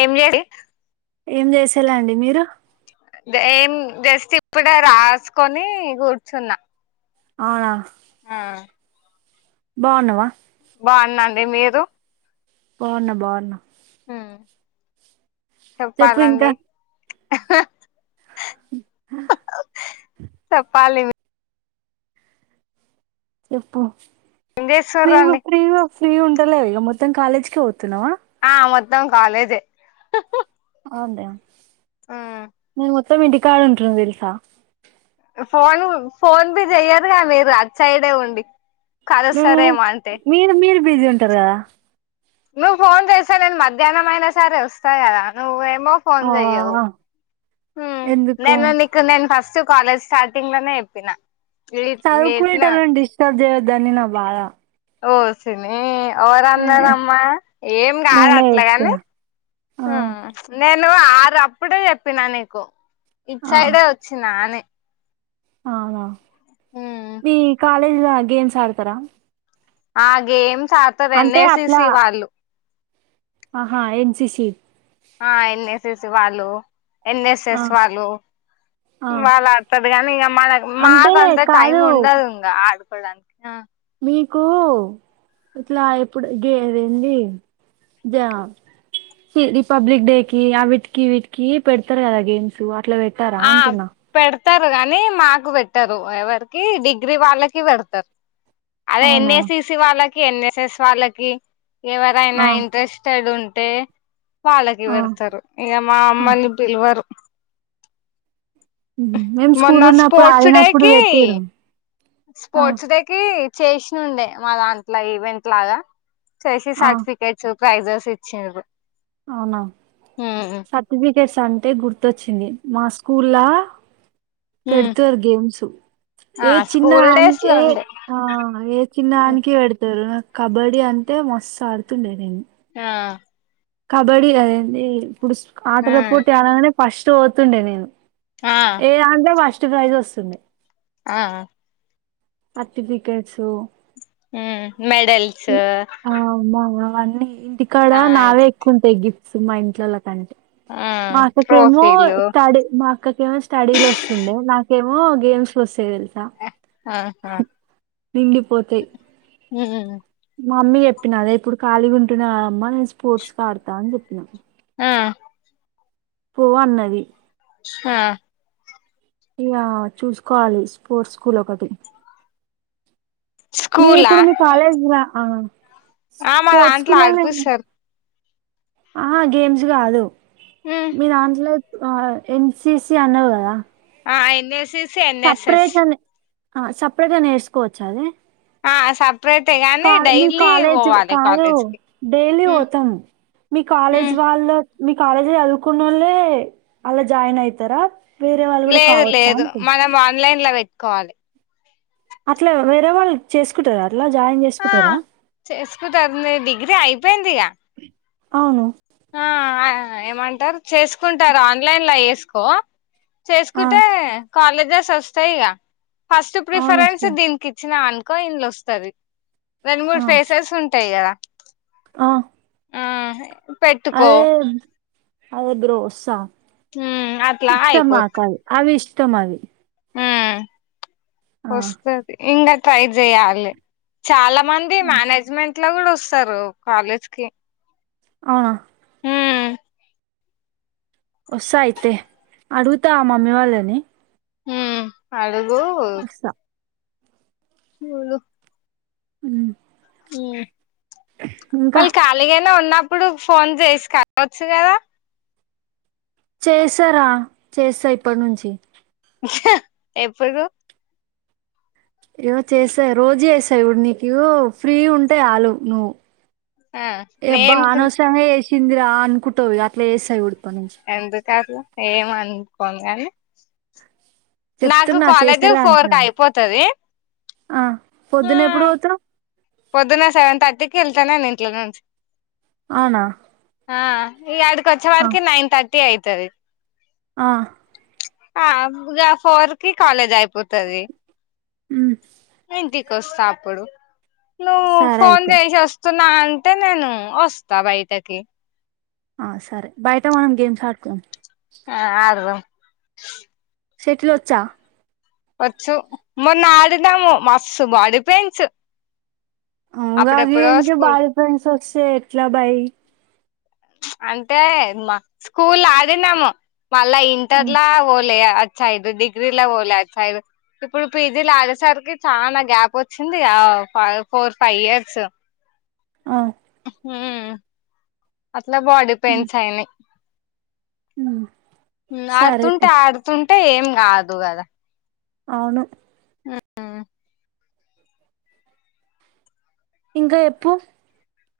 ఏం చేస్ ఏం చేసేలా అండి మీరు ఏం జస్ట్ ఇప్పుడ రాసుకొని కూర్చున్నా అవునా హ్మ బాణావ బాన్నాండి మీరు బన్నా బన్నా హ్మ చెప్పు ఇంకా చెప్పాలండి చప్పాలి చెప్పు ఏం ఫ్రీగా చేస్తుర్రండి ఫ్రీగా ఫ్రీ ఉంటలే ఇగ మొత్తం కాలేజ్కి పోతున్నావా ఆ మొత్తం కాలేజే అవునులే నేను మొత్తం ఇంటికాడ ఉంటున్న తెలుసా ఫోన్ ఫోన్ బి చెయ్యరుగా మీరు అట్సిడ్డే ఉండి హ్మ కలుస్తారేమో అంటే మీరు మీరు బిజీ ఉంటారు కదా నువ్వు ఫోన్ చేస్తే నేను మధ్యాహ్నం అయినా సరే వస్తా కదా నువ్వే ఏమో ఫోన్ చెయ్యావ్ ఆ హ్మ ఎందుకు నేన నీకు నెన్ ఫస్ట్ కాాలేజ్ స్టార్టింగ్ లోనే ఎప్పిన చదువుకునేటోలని డిస్టర్బ్ చేయదని నా బాధ ఓసిని ఏ, ఎవరన్నారమ్మా ఏం కాదు నేనే అట్లాగాని చెప్తున్నా ఆ హ్మ నే నేను ఆరు అప్పుడే చెప్పినా నీకు ఇట్ ఆ సైడే వచ్చినా అని అవునా మీ కాలేజ్లో గేమ్స్ ఆడతారా ఆ గేమ్స్ ఆడతారు ఎన్ అంటే ఎ సి అట్లా సి వాళ్ళు ఆహా N C C see C వాళ్ళు ఎన్ఎస్ఎస్ వాళ్ళు ఆ వాళ్ళ ఆడతారు కానీ ఇంక మన అంటే మాక అంత టైం కాదు ఉండదు ఇంకా ఆడ్ కోడానికి ఆ నీకు ఇట్లా ఇప్పుడు గే గదిఎంది జ రిపబ్లిక్ డే కి ఆ వటికి వీటికి పెడతారు కదా గేమ్స్ అట్లా పెట్టారా అంటున్నా పెతారు కానీ మాకు పెట్టరు ఎవరికి డిగ్రీ వాళ్ళకి పెడతారు అదే అవునా ఎన్ఎసిసి వాళ్ళకి ఎన్ఎస్ఎస్ వాళ్ళకి ఎవరైనా ఆ ఇంట్రెస్టెడ్ ఉన్ టే వాళ్ళకి ఆ పెడతారు ఇక మా ఆ అమ్మని పిలవారు మేము స్కూల్ మన్న ఉన్నప్పుడు స్పోర్ట్స్ ఆడినప్పుడు డేకి పెట్టిరు ఆ స్పోర్ట్స్ డేకి చేసిన ఉండే మా దాంట్లో ఈవెంట్ లాగా చేసే ఆ సర్టిఫికెట్స్ ప్రైజెస్ ఇచ్చిన్రు అవునా సతవి చెస్ అంటే గుర్తొచ్చింది మా స్కూల్లా పెడతారు గేమ్స్ ఆ ఏ చిన్న స్కూల్ డేస్ లో ఏ ఉండే ఆ ఏ చిన్న ఆనికి పెడతారు కబడ్డీ అంటే మస్తు ఆడుతుండేదన్ని ఆ కబడ్డీ అదేండి ఇప్పుడు ఆ ఆటల పోటీ ఆడగానే ఫస్ట్ పోతుండే నేను ఆ ఏదాంటే ఫస్ట్ ప్రైజ్ వస్తుంది ఆ సర్టిఫికెట్సు మెడల్స్ ఇవన్నీ ఇంటికాడ ఆ నావే ఎక్కువ ఉంటాయి గిఫ్ట్స్ మా ఇంట్లోలా కంటే ఆ మా అక్కకేమో ట్రోఫీలు స్టడీ మా అక్కకేమో స్టడీలు వస్తుండే మాకు ఇంకేమో గేమ్స్ వస్తే వెళ్తా ఆహా నిండిపోతాయి ఉ మా మమ్మీ చెప్పినా అదే ఇప్పుడు ఖాళీ ఉంటున్న అమ్మా నేను స్పోర్ట్స్ ఆడతా అని చెప్పినాను ఆ పో అన్నది హా ఇయా చూసుకోవాలి స్పోర్ట్స్ స్కూల్ ఒకటి మీ స్కూలా ఇప్పుడు మీ కాలేజ్ ఆ ఆ మా దాంట్లో ఆడుపిస్తరు ఆ గేమ్స్ కాదు మీ దాంట్లో ఆ ఎన్సిసి అన్నావు కదా ఆ ఎన్ఎసిసి ఎన్ఎస్ఎస్ సపరేట్గా నేర్చుకోవచ్చ అది ఆ సా కా మీ కాలేజ్ కాదు కాలేజ్ కి డైలీ పోతాం మీ కాలేజ్ వాళ్ళు మీ కాలేజ్ వెళ్లుకున్న వాళ్ళ అలా జాయిన్ అయితారా వేరే వాళ్ళు కూడా లేదు కావచ్చా లేదు అంటున్న మనం ఆన్లైన్ లో పెట్టుకోవాలి అట్లా వేరే వాళ్ళు చేసుకుంటారా అట్లా జాయిన్ ఆ చేసుకుంటారా చేసుకుంటారు డిగ్రీ అయిపోయిందిగా అవును ఏమంటారు చేసుకుంటారు ఆన్లైన్ లో చేసుకో ఆ చేసుకుంటే కాలేజెస్ వస్తాయి ఫస్ట్ అవును ప్రిఫరెన్స్ వస్తాయి దీనికిచ్చిన కా ఇంలు వస్తది రెండు మూడు ఆ ఫెసెస్ ఉంటాయి కదా ఆ ఆ పెట్టుకో అదే అదే బ్రో వస్తా ఉమ్ అట్లా ఇష్టం నాకవి అవి ఇష్టం అవి హ ఆ వస్తది ఇంకా ట్రై చేయాలి చాలా మంది మేనేజ్మెంట్ల కూడా వస్తారు కాలేజ్ కి అవునా ఉమ్ వస్తా అయితే అడుగుతా మమ్మీ వాళ్ళని హు అడుగు వస్తా లులు ఉ వాళ్ళు కాలిగే ఉన్నప్పుడు ఫోన్ చేసి కావచ్చు కదా చేస్తారా చేస్తా ఇప్పటి నుంచి ఎప్పుడు ఏవో చేస్తా రోజు చేస్తా చూడు నీకు వో ఫ్రీగా ఉంటే చాలు నువ్వు ఆ ఎబ్బా నేను అనవసంగా చేసింది రా అనుకుంటావ్ ఇగ అట్ల చేస్తా చూడు ఇప్పటి నుంచి ఎందుకు అట్లా ఏం అనుకోను గని నాకు చెప్తున్నా కాలేజ్ చేసేలా ఫోర్క అంటున్నా అయిపోతది ఆ ఆ పొద్దున ఎప్పుడు పోతావ్ పొద్దున్న సెవెన్ థర్టీకి వెళ్తా నేను ఇంట్ల నుంచి అవునా ఆ ఇగ ఆడికి వచ్చే ఆ వరకి నైన్ థర్టీ అయితది ఆ ఆ ఫోర్ కి కాలేజ్ అయిపోతది ఉమ్, ఇంటి వస్తా అప్పుడు నువ్వు సరే ఫోన్ అయితే చేసి వస్తా నా అంటే నేను వస్తా బయటకి ఆ సరే బయట మనం గేమ్స్ ఆడుకోదమ్ ఆ ఆడుదాం షటిల్ వచ్చా వచ్చు మొన్న ఆడినాము మస్తు బాడీ పెయిన్స్ ఉ అప్పుడెప్పుడో గాదినికి స్కూల్ బాడీపెయిన్స్ వస్తే ఎట్ల బై అంటే మా స్కూల్ ఆడినాము మళ్ళా ఆ ఇంటర్లా ఓలే సైడ్ డిగ్రీల పోలే అటు సైడ్ ఇప్పుడు పీజీలా ఆడేసరికి చానా గ్యాప్ వచ్చింది ఆ ఫోర్ ఫైవ్ ఇయర్స్ ఆ ఉ అట్లా బాడీ ఉమ్ పెయిన్స్ అయినాయి ఉమ్ సరే తీ ఆడుతుంటే ఆడుతుంటే ఏం గాదు గదా అవును ఉ ఉ ఇంకా ఎప్పు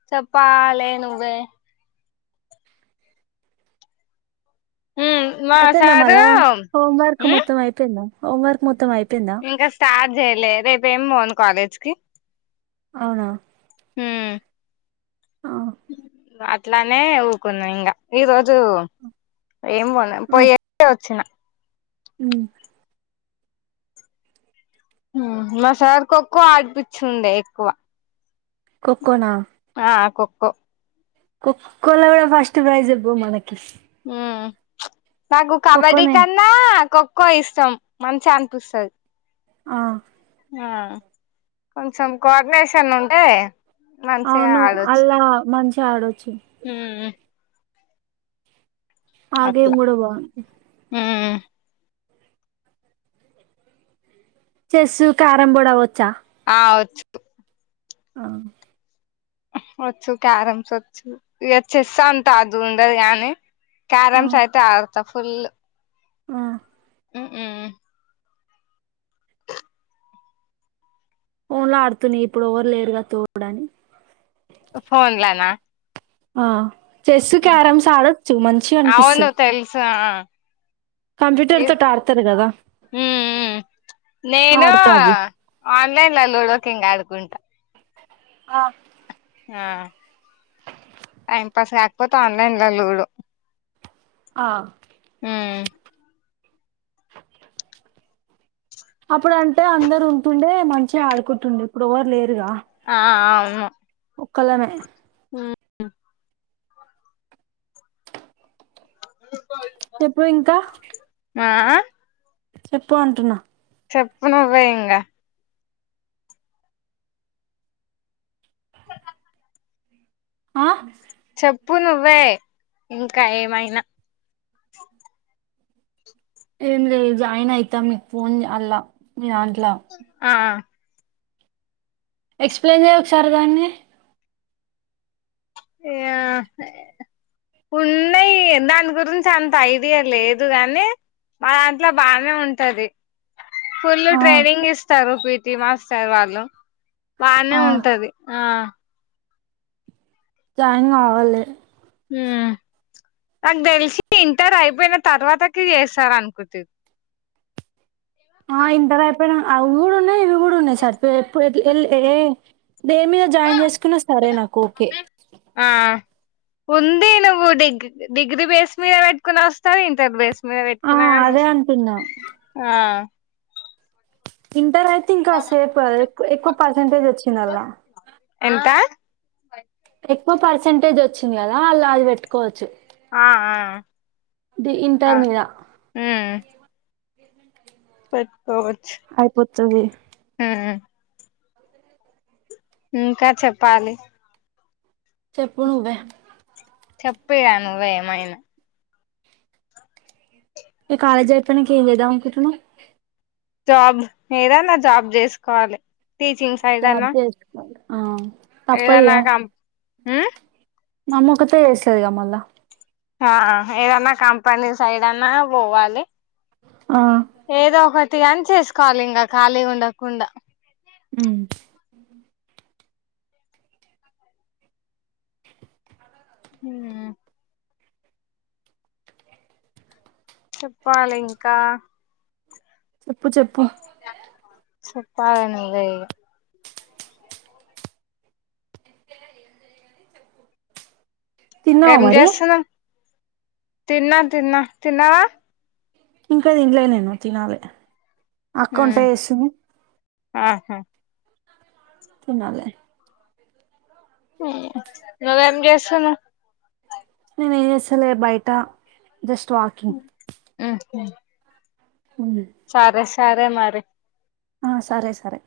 చప్పాలే నువ్వే ఉమ్ మా అయిపోయిందా సారు మల్లో హోంవర్క్ ఉమ్ మొత్తం అయిపోయిందా హోంవర్క్ మొత్తం అయి ఇంకా స్టార్ట్ చెయలే రేపు ఏం పోను కాలేజీకి అవునా హుమ్ ఆ అట్లానే ఊకున్నా ఇంగా ఈ రోజు ఏం పోలే పోయి వచ్చిన ఉ మా సార్ ఖో ఖో ఆడిపిచుండే ఎక్కువ ఖో ఖో నా ఆ ఖోఖో ఖో ఖో ల కూడా ఫస్ట్ ప్రైజ్ ఇవ్వు మనకి ఉమ్ నాకు కబడ్డీ ఖోఖోనే కన్నా ఖో ఖో ఇష్టం మంచిగా అనిపిస్తది ఆ ఆ కొంచెం కోఆర్డినేషన్ ఉంటే మంచిగా అవును ఆడొచ్చు అల్లా మంచిగా ఆడొచ్చు ఉ ఆ అట్లా గేమ్ గుడా బాగు ఉమ్ చెస్సు, క్యారం బోర్డు అవి వచ్చా కావచ్చు ఆ వచ్చు క్యారమ్స్ ఒచ్చు, ఇగ చెస్స్ అంత అదుండదు గానీ క్యారమ్స్ అయితే ఆడుతా ఫుల్ ఉమ్ ఉ ఉమ్ ఫోన్ లో ఆడుతున్నా ఇప్పుడు ఎవరు లేరుగా తోడని ఫోన్లనా ఆ చెస్సు, క్యారమ్స్ ఆడొచ్చు మంచిగనిపిస్తది. ఎ తోటి ఆడతారు కదా ఉమ్ ఉ నేనూ ఆడతా అవి ఆన్లైన్ ల లూడో కింగ్ ఆడుకుంట ఆ ఆ, టైమ్ పాస్ కాక్పోతే ఆన్లైన్ల లూడో ఆ ఉమ్ అప్పుడు అంటే అందరుంటుండే మంచిగ ఆడుకుంటుండే ఇప్పుడు ఒవ్వరు లేరుగా ఆ అ అవును ఒక్కలమే ఉమ్ చెప్పు ఇంకా ఆ చెప్పు అంటున్నా చెప్పు నువ్వే ఇంగ ఆ చెప్పు నువ్వే, ఇంకా ఏమైనా ఎంలే జాయినయితా మీ ఫోన్ ల అల్ల మీ దాంట్ ఆ ఎక్స్ప్లెయిన్ జేయ్ ఒకసారి దాన్ని యా ఎహ్ ఉన్నయ్ దాని గురించి అంత ఐడియా లేదు గానీ మా దాంట్ల బానే ఉంటది ఫుళ్లు ఆ ట్రైనింగ్ ఇస్తరు పి టి మాస్టర్ వాళ్ళు బానే ఆ ఉంటది ఆ జాయిన్ గావల్లి ఉమ్ నాక్ దెల్సి ఇంటర్ అయిపోయిన తర్వాతకి చేస్తరనుకుంటిది అవు గూడున్నయ్ ఇవి గూడ్ గూడున్నయి సర్టిఫికెట్లు ఎప్ ఎట్ల ఏల్ ఏ దేని మీద జాయిన్ జేసుకున్నా సరే నాకోకే. ఆ ఉంది నువ్వు డిగ్ డిగ్రీ బేస్ మీద బెట్టుకున్న వస్తది ఇంటర్ బేస్ మీద ఆ బెట్టుకున్నా అదే గనోస్ అంటున్నా ఆ ఇంటర్ అయితే ఇంకా సేపు అద్ ఎక్కువ పర్సంటేజ్ వచ్చిందల్లా అ ఎక్కువ పర్సంటేజ్ వచ్చింది గదా అల్ల అది బెట్టుకోవచ్చు. ఆ ఆ, ఆ ఇంటర్ మీద ఉమ్ పెట్కోవచ్ అయిపోతది ఆ ఇంకా చెప్పాలి? చెప్పు నువ్వే చెప్పిగా నువ్వే ఏమైనా? ఈ కాలేజ్జయిపోయినక ఏం చేద్దాం అనుకుంటున్నావ్? జాబ్ ఏదన్నా జాబ్ చేసుకోవాలి టీచింగ్ సైడన్న. అ ఏదన్నా కం మామ్మొకతే చేస్తదిగా మళ్ళ. హా ఏదనా కంపనీ సైడ్న్నా పోవాలి. ఆ ఏదో ఒకటి గాని చేసుకోవాలి, ఇంగ ఖాళీ ఉండకుండా. ఉ [inaudible] చెప్పాలి ఇంకా చెప్పు చెప్పు చెప్పాలి నువ్వేగా? తిన్నావా ఏం మరి చేస్తన్నావ్ తిన్నాం, తిన్నా తిన్నావా? ఇంకా తిన్లే నేను తినలే అక్క వంట వేస్తుంది. ఆహా తినాలి [inaudible] నువ్వేం జేస్తున్నావ్? నేను ఏసలే బయటా జస్ట్ వాకింగ్. ఉమ్ సారే సారే మరి ఆ సరే సరే